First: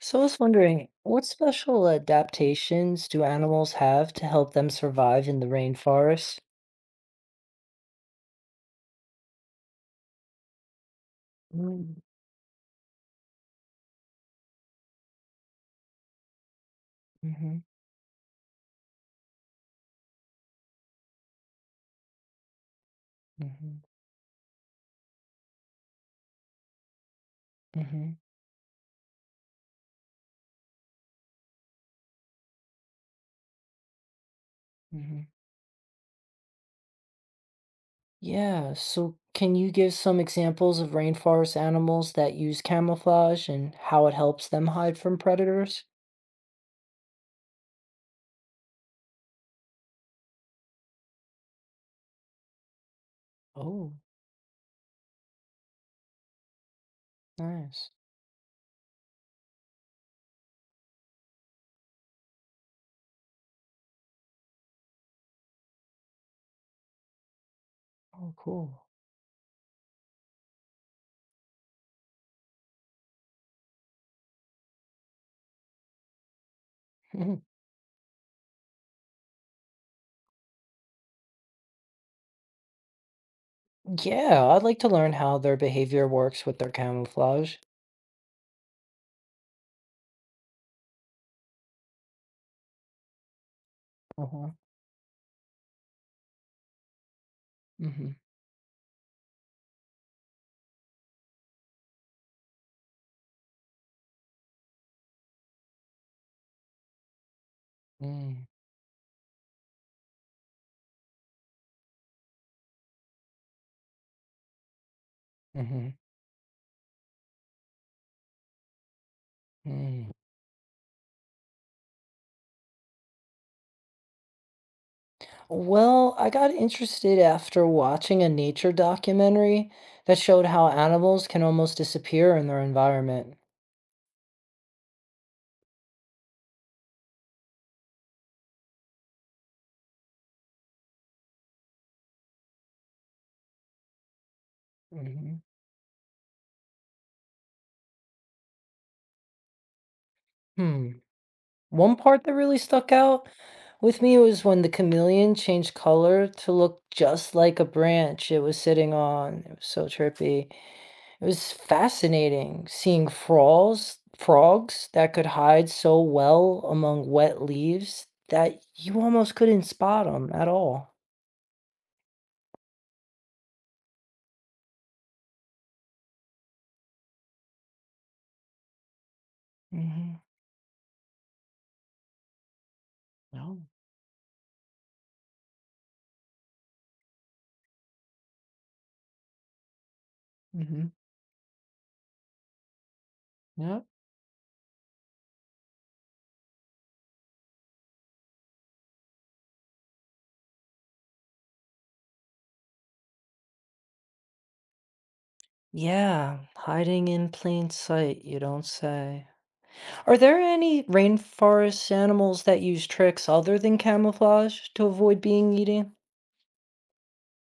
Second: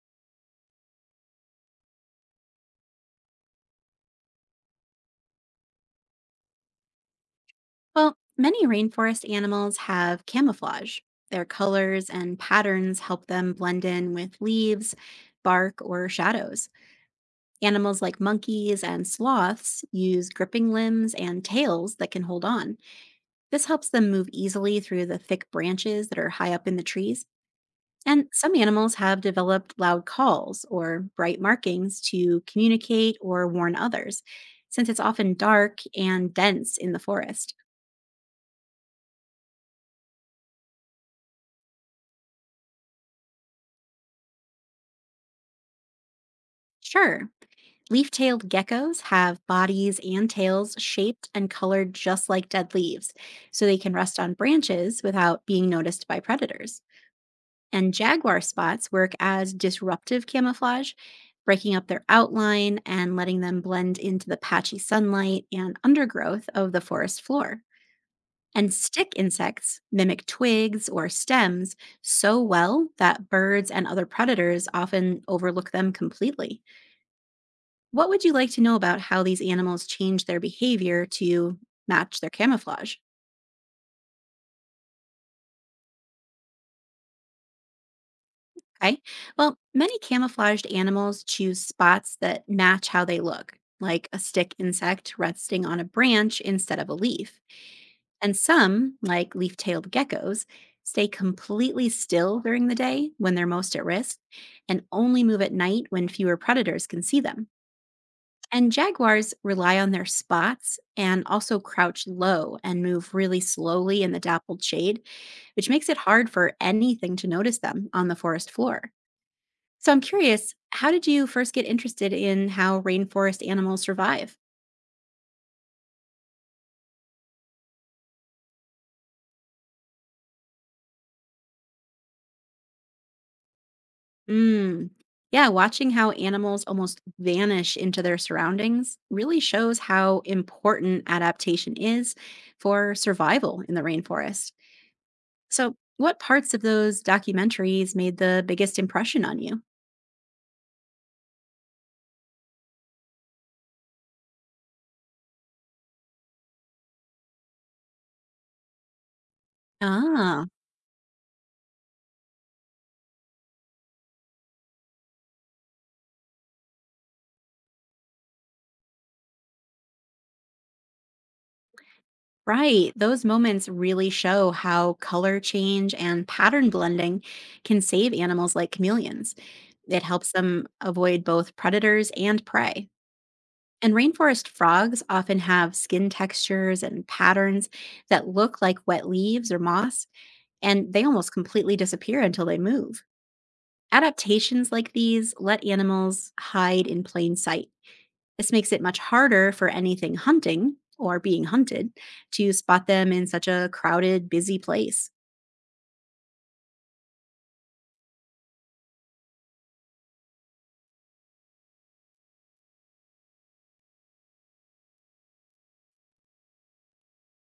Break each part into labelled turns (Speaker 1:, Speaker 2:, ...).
Speaker 1: So I was wondering, what special adaptations do animals have to help them survive in the rainforest?
Speaker 2: Well, many rainforest animals have camouflage. Their
Speaker 1: Mm-hmm.
Speaker 2: colors and patterns help them blend in with leaves, bark, or shadows.
Speaker 1: hmm
Speaker 2: Animals like monkeys and sloths use gripping limbs and tails that can hold on. This helps them move easily through the thick branches that are high up in the trees.
Speaker 1: hmm
Speaker 2: And some animals have developed loud calls or bright markings to communicate or warn others, since it's
Speaker 1: hmm
Speaker 2: often dark and dense in the forest.
Speaker 1: Yeah, so can you give some examples of rainforest animals that use camouflage and how it helps them hide from predators?
Speaker 2: Sure, leaf tailed geckos have bodies and tails shaped and colored just like dead leaves, so they
Speaker 1: Oh,
Speaker 2: can rest on branches without being noticed by predators.
Speaker 1: nice.
Speaker 2: And jaguar spots work as disruptive camouflage, breaking up their outline and letting them blend into the patchy sunlight and undergrowth of the forest floor.
Speaker 1: Oh,
Speaker 2: And
Speaker 1: cool.
Speaker 2: stick insects mimic twigs or stems so well that birds and other predators often overlook them completely.
Speaker 1: Mhm.
Speaker 2: What would you like to know about how these animals change their behavior to match their camouflage?
Speaker 1: Yeah, I'd like to learn how their behavior works with their camouflage.
Speaker 2: Okay. Well, many camouflaged animals choose spots that match how they look, like a
Speaker 1: Uh-huh.
Speaker 2: stick insect resting on a branch instead of a leaf.
Speaker 1: Mm-hmm.
Speaker 2: And some, like leaf tailed geckos, stay completely still during the day when they're most at risk and only move at night when fewer predators can see them.
Speaker 1: Mm-hmm.
Speaker 2: And jaguars rely on their spots and also crouch low and move really slowly in the dappled shade, which makes it hard for anything to notice them on the forest floor. So I'm
Speaker 1: Mm-hmm.
Speaker 2: curious, how did you first get interested in how rainforest animals survive?
Speaker 1: Well, I got interested after watching a nature documentary that showed how animals can almost disappear in their environment.
Speaker 2: Mm. Yeah, watching how animals almost vanish into their surroundings really shows how important adaptation is for survival in the rainforest.
Speaker 1: Mhm.
Speaker 2: So, what parts of those documentaries made the biggest impression on you?
Speaker 1: Hmm. One part that really stuck out with me was when the chameleon changed color to look just like a branch it was sitting on. It was so
Speaker 2: Ah,
Speaker 1: trippy. It was fascinating seeing frogs that could hide so well among wet leaves that you almost couldn't spot them at all.
Speaker 2: right. Those moments really show how color change and pattern blending can save animals like chameleons. It
Speaker 1: Hmm.
Speaker 2: helps them avoid both predators and prey.
Speaker 1: No.
Speaker 2: And rainforest frogs often have skin textures and patterns that look like wet leaves or moss,
Speaker 1: Hmm.
Speaker 2: and they almost completely disappear until they move.
Speaker 1: Yep.
Speaker 2: Adaptations like these let animals hide in plain sight. This makes it much harder for anything hunting or being hunted to spot them in such a crowded, busy place.
Speaker 1: Yeah, hiding in plain sight, you don't say. Are there any rainforest animals that use tricks other than camouflage to avoid being eaten?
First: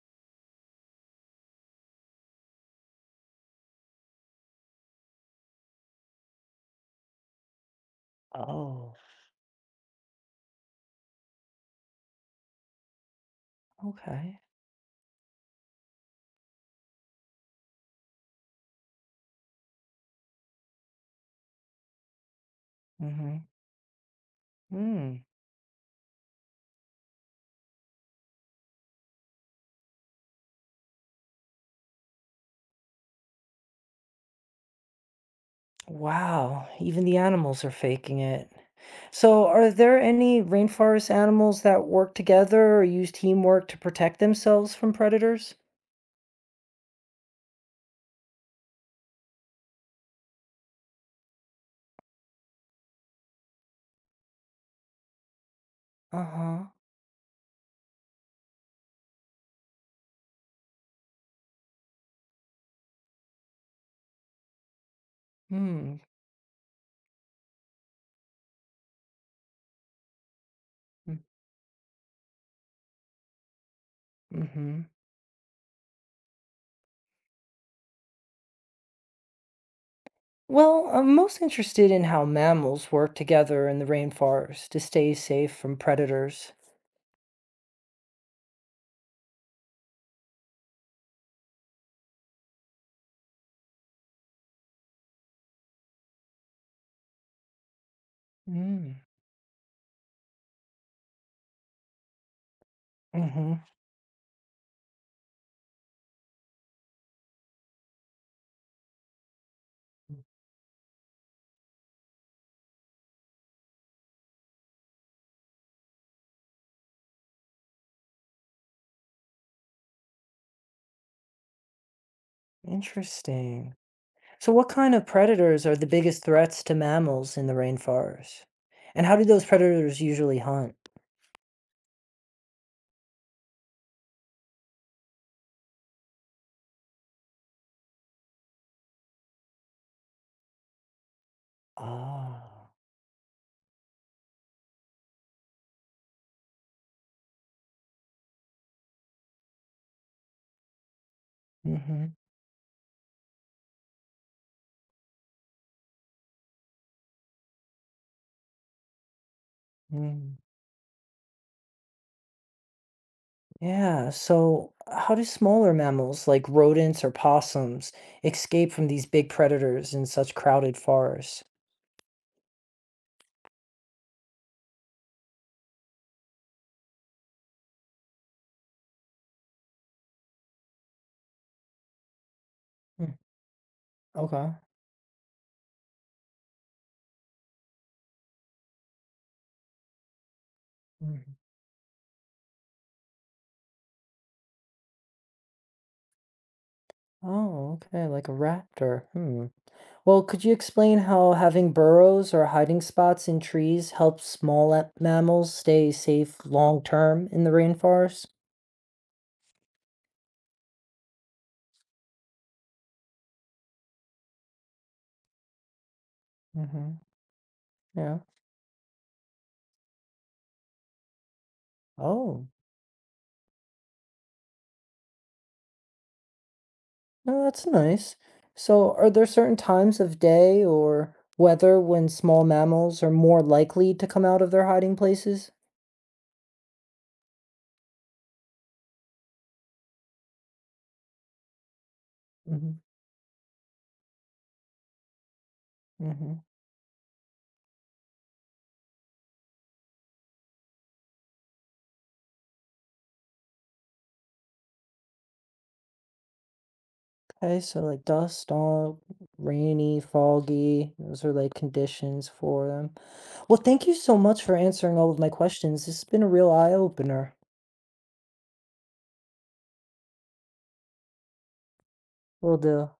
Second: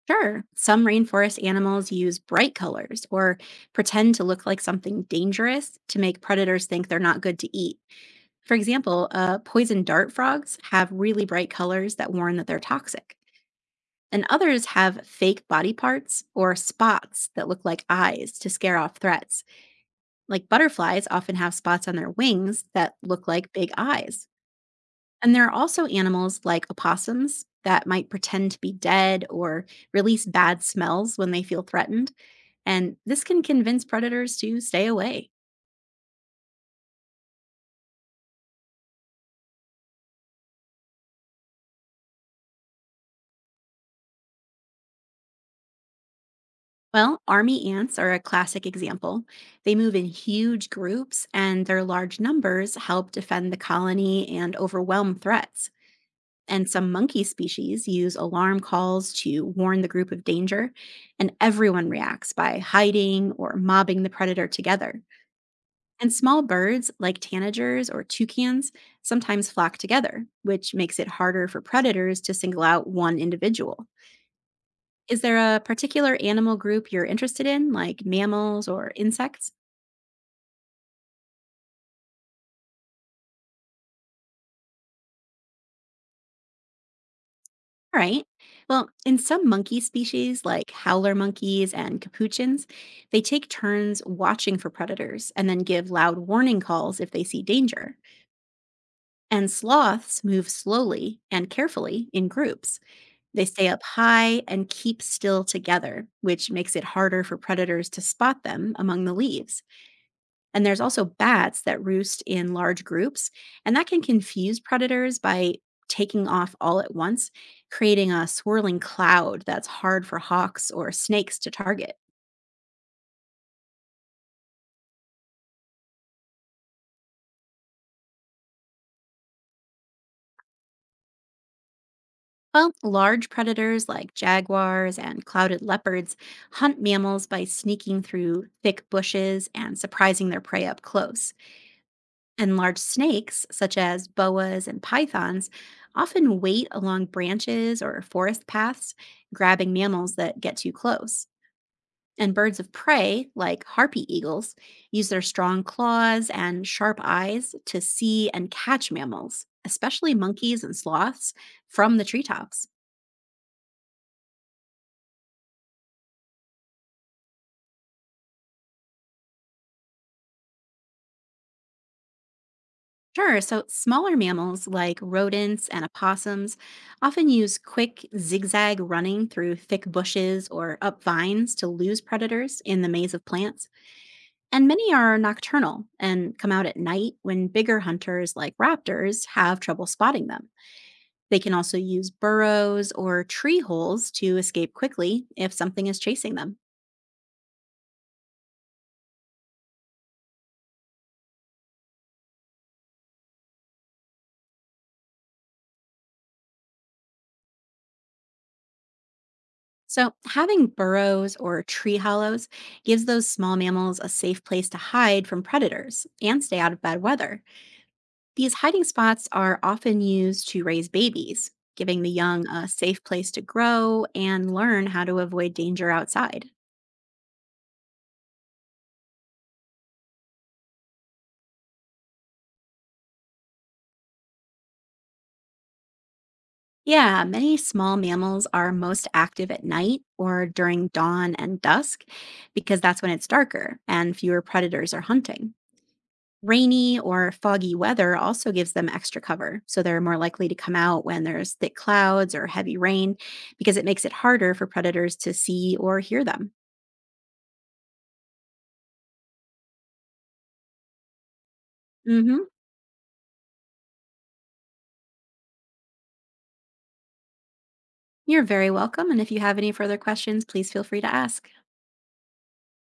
Speaker 2: Sure, some rainforest animals use bright colors or pretend to look like something dangerous to make predators think they're not good to eat. For
Speaker 1: Oh,
Speaker 2: example, poison dart frogs have really bright colors that warn that they're toxic. And
Speaker 1: okay.
Speaker 2: others have fake body parts or spots that look like eyes to scare off threats. Like butterflies often have spots on their wings that look
Speaker 1: Mm-hmm.
Speaker 2: like big eyes.
Speaker 1: Mm.
Speaker 2: And there are also animals like opossums that might pretend to be dead or release bad smells when they feel threatened. And this can convince predators to stay away.
Speaker 1: Wow, even the animals are faking it. So, are there any rainforest animals that work together or use teamwork to protect themselves from predators?
Speaker 2: Well, army ants are a classic example. They move in huge groups, and their large numbers help defend the colony and overwhelm threats.
Speaker 1: Uh-huh.
Speaker 2: And some monkey species use alarm calls to warn the group of danger, and everyone reacts by hiding or mobbing the predator together.
Speaker 1: Mm.
Speaker 2: And small birds like tanagers or toucans sometimes flock together, which makes it harder for predators to single out one individual.
Speaker 1: Mm-hmm.
Speaker 2: Is there a particular animal group you're interested in, like mammals or insects?
Speaker 1: Well, I'm most interested in how mammals work together in the rainforest to stay safe from predators.
Speaker 2: All right. Well, in some monkey species, like howler monkeys and capuchins, they take turns watching for predators and then give loud warning calls if they see danger.
Speaker 1: Mm.
Speaker 2: And sloths move slowly and carefully in groups. They
Speaker 1: Hmm.
Speaker 2: stay up high and keep still together, which makes it harder for predators to spot them among the leaves. And there's also bats that roost in large groups, and that can confuse predators by taking off all at once, creating a swirling cloud that's hard for hawks or snakes to target.
Speaker 1: Interesting. So, what kind of predators are the biggest threats to mammals in the rainforest? And how do those predators usually hunt?
Speaker 2: Well, large predators like jaguars and clouded leopards hunt mammals by sneaking through thick bushes and surprising their prey up close. And
Speaker 1: Ah,
Speaker 2: large snakes, such as boas and pythons, often wait along branches or forest paths, grabbing mammals that get too close.
Speaker 1: mm-hmm.
Speaker 2: And birds of prey, like harpy eagles, use their strong claws and sharp eyes to see and catch mammals, especially
Speaker 1: Mm.
Speaker 2: monkeys and sloths, from the treetops.
Speaker 1: Yeah, so how do smaller mammals like rodents or possums escape from these big predators in such crowded forests?
Speaker 2: Sure. So smaller mammals like rodents and opossums often use quick zigzag running through thick bushes or up vines to lose predators in the maze
Speaker 1: Mm.
Speaker 2: of plants.
Speaker 1: Okay.
Speaker 2: And many are nocturnal and come out at night when bigger hunters like raptors have trouble spotting them. They can also use burrows or tree holes to escape quickly if something is chasing them.
Speaker 1: Oh, okay, like a raptor. Hmm. Well, could you explain how having burrows or hiding spots in trees helps small mammals stay safe long term in the rainforest?
Speaker 2: So, having burrows or tree hollows gives those small mammals a safe place to hide from predators and stay out of
Speaker 1: Mm-hmm.
Speaker 2: bad weather.
Speaker 1: Yeah.
Speaker 2: These hiding spots are often used to raise babies, giving the young
Speaker 1: Oh,
Speaker 2: a safe place to grow and learn how to avoid danger outside.
Speaker 1: no, that's nice. So, are there certain times of day or weather when small mammals are more likely to come out of their hiding places?
Speaker 2: Yeah, many small mammals are most active at night or during dawn and dusk
Speaker 1: Mm-hmm.
Speaker 2: because that's when it's darker and fewer predators are hunting.
Speaker 1: Mm-hmm.
Speaker 2: Rainy or foggy weather also gives them extra cover, so they're more likely to come out when there's thick clouds or heavy rain because it makes it harder for predators to see or hear them.
Speaker 1: Okay, so like dust, all rainy, foggy, those are like conditions
Speaker 2: Hmm.
Speaker 1: for them. Well, thank you so much for answering all of my questions. This has been a real eye opener.
Speaker 2: You're very welcome. And if you have any further questions, please feel free to ask.
Speaker 1: Will do.